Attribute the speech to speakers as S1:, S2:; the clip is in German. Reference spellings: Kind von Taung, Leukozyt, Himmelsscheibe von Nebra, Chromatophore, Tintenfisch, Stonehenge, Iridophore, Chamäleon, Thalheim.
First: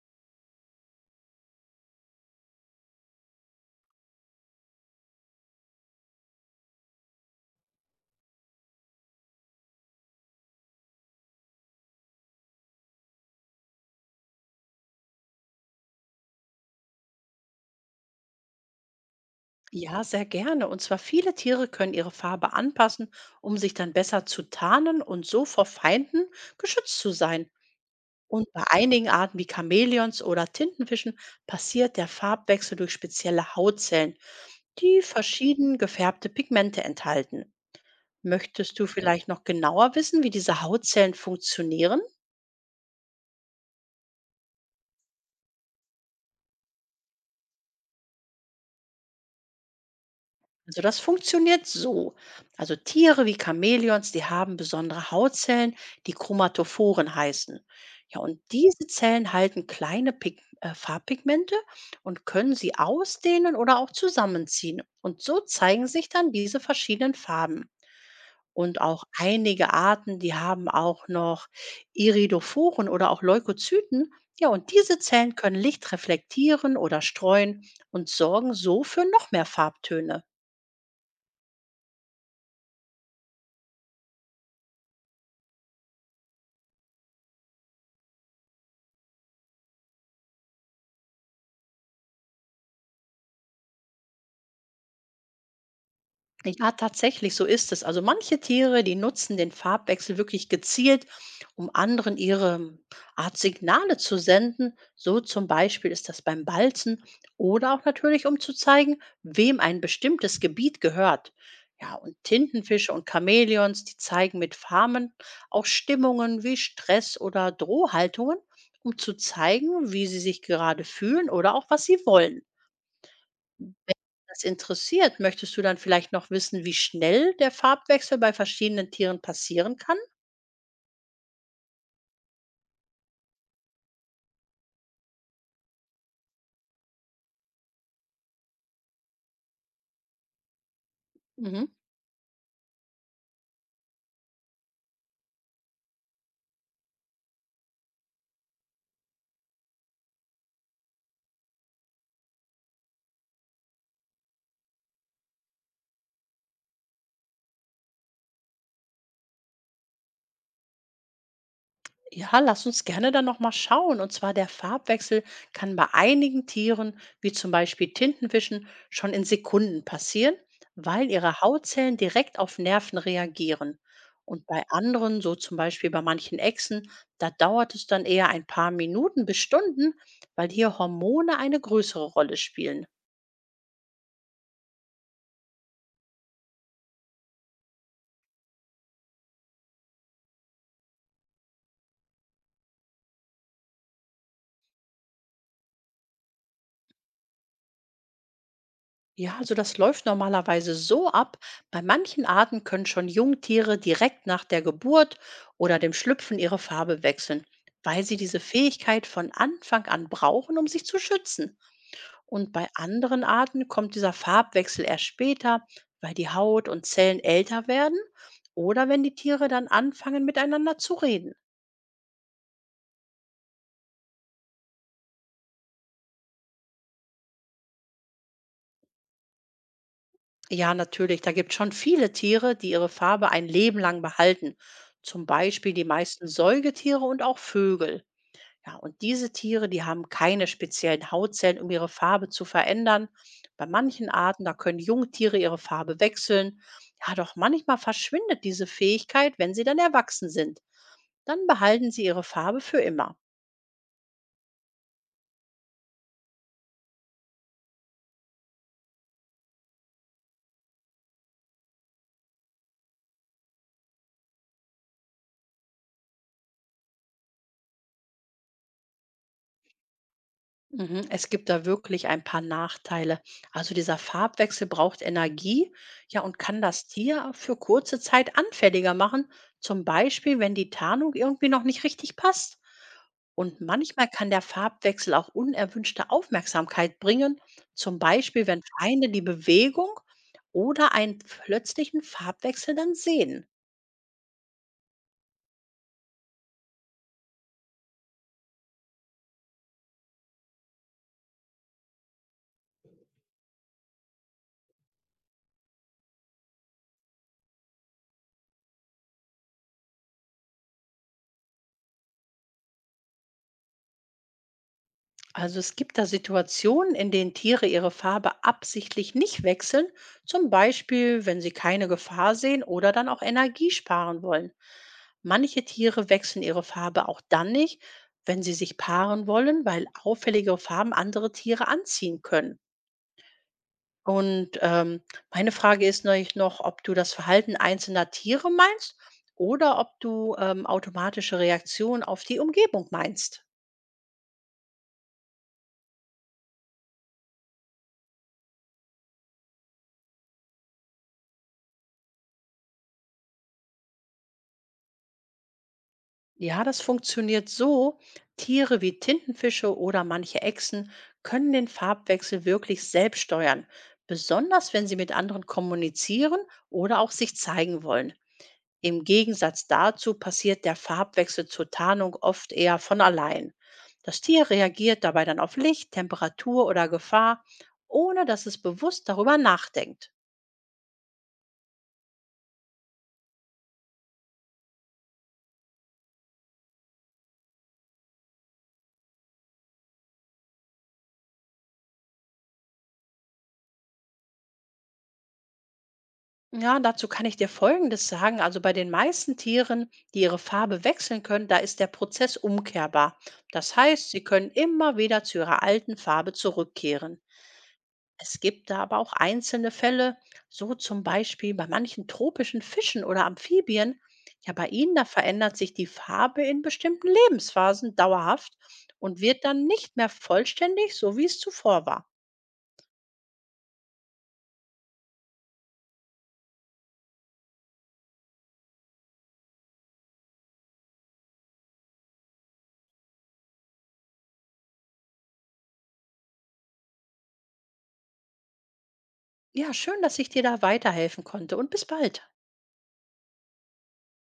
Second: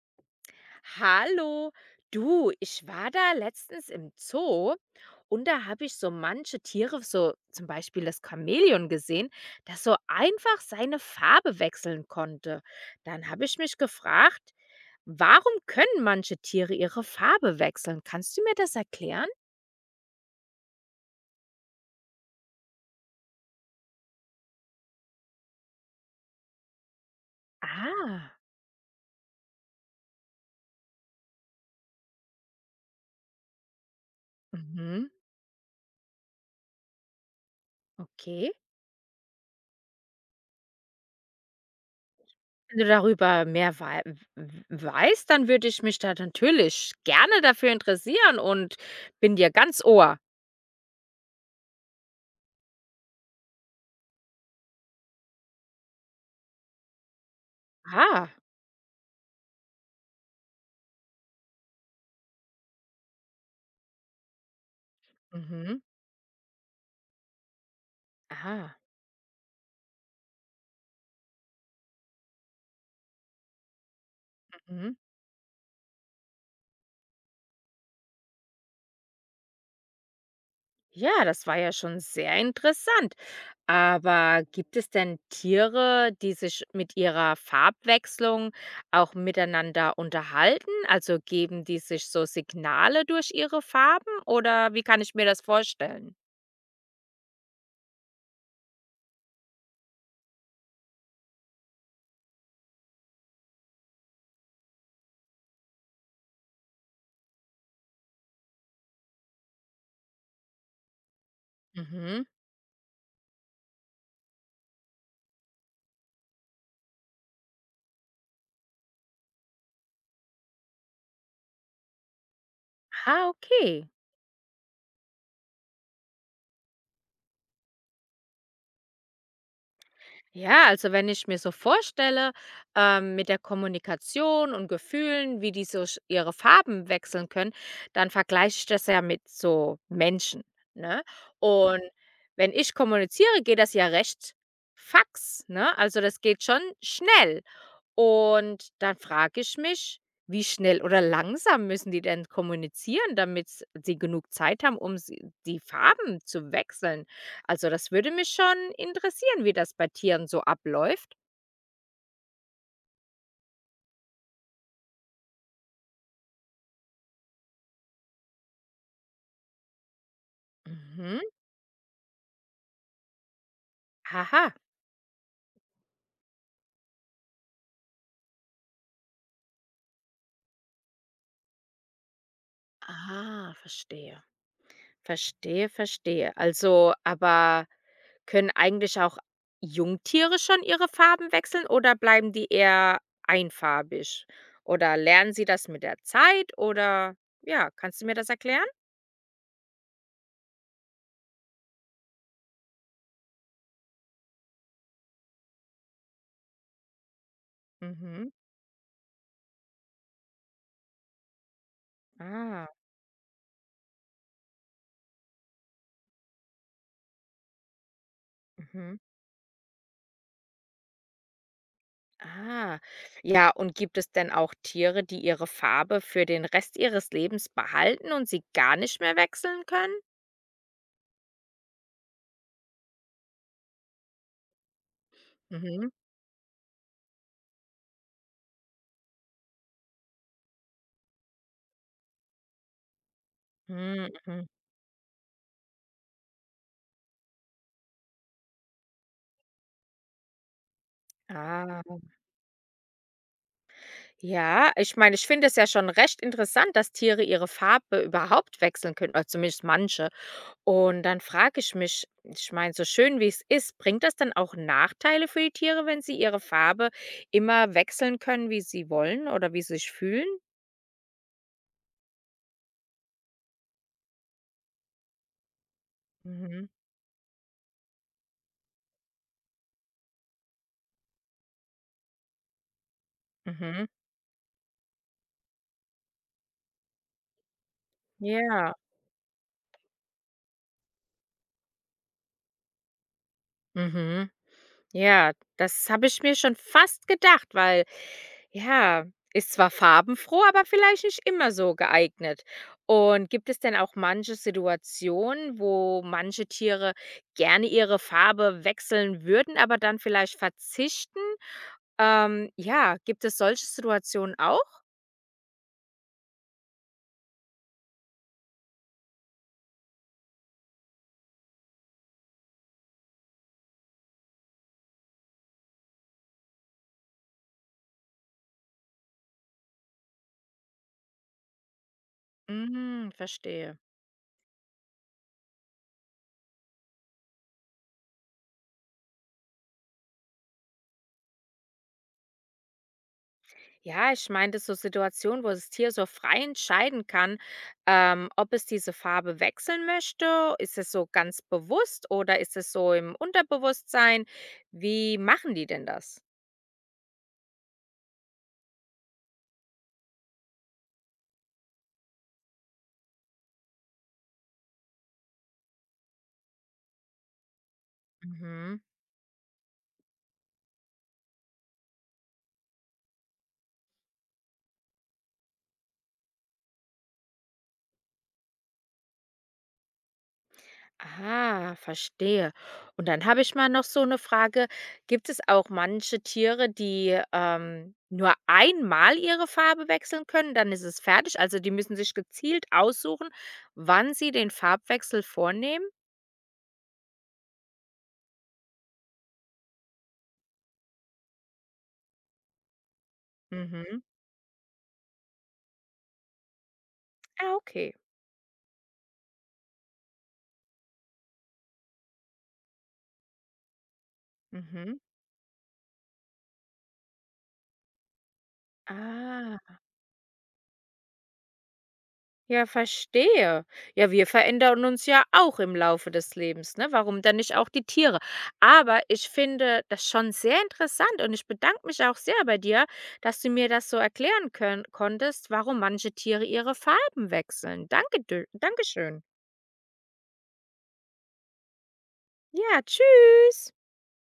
S1: Hallo, du, ich war da letztens im Zoo und da habe ich so manche Tiere, so zum Beispiel das Chamäleon gesehen, das so einfach seine Farbe wechseln konnte. Dann habe ich mich gefragt, warum können manche Tiere ihre Farbe wechseln? Kannst du mir das erklären?
S2: Ja, sehr gerne. Und zwar viele Tiere können ihre Farbe anpassen, um sich dann besser zu tarnen und so vor Feinden geschützt zu sein.
S1: Ah,
S2: Und bei einigen Arten wie Chamäleons oder Tintenfischen passiert der Farbwechsel durch spezielle Hautzellen, die
S1: mhm,
S2: verschieden gefärbte Pigmente enthalten.
S1: okay.
S2: Möchtest du vielleicht noch genauer wissen, wie diese Hautzellen funktionieren?
S1: Wenn du darüber mehr weißt, dann würde ich mich da natürlich gerne dafür interessieren und bin dir ganz Ohr.
S2: Also das funktioniert so. Also Tiere wie Chamäleons, die haben besondere Hautzellen, die Chromatophoren heißen. Ja,
S1: Ah.
S2: und diese Zellen halten kleine Pig Farbpigmente und können sie ausdehnen oder auch zusammenziehen. Und so
S1: Mhm.
S2: zeigen sich dann diese verschiedenen Farben.
S1: Aha.
S2: Und auch einige Arten, die haben auch noch Iridophoren oder auch Leukozyten. Ja, und
S1: Mhm.
S2: diese Zellen können Licht reflektieren oder streuen und sorgen so für noch mehr Farbtöne.
S1: Ja, das war ja schon sehr interessant. Aber gibt es denn Tiere, die sich mit ihrer Farbwechslung auch miteinander unterhalten? Also geben die sich so Signale durch ihre Farben oder wie kann ich mir das vorstellen?
S2: Ja, tatsächlich, so ist es. Also manche Tiere, die nutzen den Farbwechsel wirklich gezielt, um anderen ihre Art Signale zu senden. So zum Beispiel ist das beim Balzen oder auch natürlich, um zu zeigen, wem ein bestimmtes Gebiet gehört. Ja, und
S1: Mhm.
S2: Tintenfische und Chamäleons, die zeigen mit Farben auch Stimmungen wie Stress oder Drohhaltungen, um zu zeigen, wie sie sich gerade fühlen oder auch was sie wollen
S1: Ah, okay.
S2: das interessiert. Möchtest du dann vielleicht noch wissen, wie schnell der Farbwechsel bei verschiedenen Tieren passieren kann?
S1: Ja, also wenn ich mir so vorstelle, mit der Kommunikation und Gefühlen, wie die ihre Farben wechseln können, dann vergleiche ich das ja mit so Menschen. Ne?
S2: Mhm.
S1: Und wenn ich kommuniziere, geht das ja recht fax. Ne? Also das geht schon schnell. Und dann frage ich mich, wie schnell oder langsam müssen die denn kommunizieren, damit sie genug Zeit haben, um sie die Farben zu wechseln? Also, das würde mich schon interessieren, wie das bei Tieren so abläuft.
S2: Ja, lass uns gerne dann nochmal schauen. Und zwar der Farbwechsel kann bei einigen Tieren, wie zum Beispiel Tintenfischen, schon in Sekunden passieren, weil
S1: Mhm.
S2: ihre Hautzellen direkt auf Nerven reagieren. Und
S1: Aha.
S2: bei anderen, so zum Beispiel bei manchen Echsen, da dauert es dann eher ein paar Minuten bis Stunden, weil hier Hormone eine größere Rolle spielen.
S1: Ah, verstehe. Verstehe, verstehe. Also, aber können eigentlich auch Jungtiere schon ihre Farben wechseln oder bleiben die eher einfarbig? Oder lernen sie das mit der Zeit oder ja, kannst du mir das erklären?
S2: Ja, also das läuft normalerweise so ab. Bei manchen Arten können schon Jungtiere direkt nach der Geburt oder dem Schlüpfen ihre Farbe wechseln, weil sie
S1: Mhm.
S2: diese Fähigkeit von Anfang an brauchen, um sich zu schützen. Und bei
S1: Ah,
S2: anderen Arten kommt dieser Farbwechsel erst später, weil die Haut und Zellen älter werden oder
S1: mhm.
S2: wenn die Tiere dann anfangen miteinander zu reden.
S1: Ah. Ja, und gibt es denn auch Tiere, die ihre Farbe für den Rest ihres Lebens behalten und sie gar nicht mehr wechseln können?
S2: Ja, natürlich, da gibt es schon viele Tiere, die ihre Farbe ein Leben lang behalten. Zum Beispiel die
S1: Mhm.
S2: meisten Säugetiere und auch Vögel. Ja, und diese Tiere, die haben keine speziellen Hautzellen, um ihre Farbe zu verändern. Bei manchen
S1: Mhm,
S2: Arten,
S1: mhm.
S2: da können Jungtiere ihre Farbe wechseln. Ja, doch manchmal verschwindet diese Fähigkeit, wenn sie dann erwachsen sind. Dann behalten
S1: Ah.
S2: sie ihre Farbe für immer.
S1: Ja, ich meine, ich finde es ja schon recht interessant, dass Tiere ihre Farbe überhaupt wechseln können, oder zumindest manche. Und dann frage ich mich, ich meine, so schön wie es ist, bringt das dann auch Nachteile für die Tiere, wenn sie ihre Farbe immer wechseln können, wie sie wollen oder wie sie sich fühlen?
S2: Mhm. Es gibt da wirklich ein paar Nachteile. Also dieser Farbwechsel braucht Energie, ja, und kann
S1: Mhm.
S2: das Tier für kurze Zeit anfälliger machen, zum Beispiel, wenn die Tarnung irgendwie noch nicht richtig passt. Und
S1: Mhm.
S2: manchmal kann der Farbwechsel auch unerwünschte Aufmerksamkeit bringen, zum Beispiel, wenn
S1: Ja.
S2: Feinde die Bewegung oder einen plötzlichen Farbwechsel dann sehen.
S1: Mhm. Ja, das habe ich mir schon fast gedacht, weil ja, ist zwar farbenfroh, aber vielleicht nicht immer so geeignet. Und gibt es denn auch manche Situationen, wo manche Tiere gerne ihre Farbe wechseln würden, aber dann vielleicht verzichten? Ja, gibt es solche Situationen auch?
S2: Also es gibt da Situationen, in denen Tiere ihre Farbe absichtlich nicht wechseln, zum Beispiel wenn sie keine Gefahr sehen oder dann auch Energie sparen wollen. Manche Tiere wechseln ihre Farbe auch dann nicht, wenn sie sich paaren wollen, weil auffällige Farben andere Tiere anziehen können.
S1: Mhm, verstehe.
S2: Und meine Frage ist neulich noch, ob du das Verhalten einzelner Tiere meinst oder ob du automatische Reaktionen auf die Umgebung meinst.
S1: Ja, ich meine, meinte so Situationen, wo das Tier so frei entscheiden kann, ob es diese Farbe wechseln möchte. Ist es so ganz bewusst oder ist es so im Unterbewusstsein? Wie machen die denn das?
S2: Ja, das funktioniert so. Tiere wie Tintenfische oder manche Echsen können den Farbwechsel wirklich selbst steuern, besonders wenn sie mit anderen kommunizieren oder auch sich zeigen wollen.
S1: Mhm.
S2: Im Gegensatz dazu passiert der Farbwechsel zur Tarnung oft eher von allein. Das Tier reagiert dabei dann auf Licht, Temperatur oder Gefahr, ohne dass es bewusst darüber nachdenkt.
S1: Ah, verstehe. Und dann habe ich mal noch so eine Frage. Gibt es auch manche Tiere, die nur einmal ihre Farbe wechseln können? Dann ist es fertig. Also die müssen sich gezielt aussuchen, wann sie den Farbwechsel vornehmen.
S2: Ja, dazu kann ich dir Folgendes sagen. Also bei den meisten Tieren, die ihre Farbe wechseln können, da ist der Prozess umkehrbar. Das
S1: Mhm.
S2: heißt, sie können immer wieder zu ihrer alten Farbe zurückkehren.
S1: Ah, okay.
S2: Es gibt da aber auch einzelne Fälle, so zum Beispiel bei manchen tropischen Fischen oder Amphibien. Ja, bei ihnen,
S1: Mhm.
S2: da verändert sich die Farbe in bestimmten Lebensphasen dauerhaft und wird dann
S1: Ah,
S2: nicht mehr vollständig, so wie es zuvor war.
S1: ja, verstehe. Ja, wir verändern uns ja auch im Laufe des Lebens, ne? Warum dann nicht auch die Tiere? Aber ich finde das schon sehr interessant und ich bedanke mich auch sehr bei dir, dass du mir das so erklären können konntest, warum manche Tiere ihre Farben wechseln. Danke, Dankeschön.
S2: Ja, schön, dass ich dir da weiterhelfen konnte und bis bald.
S1: Ja, tschüss.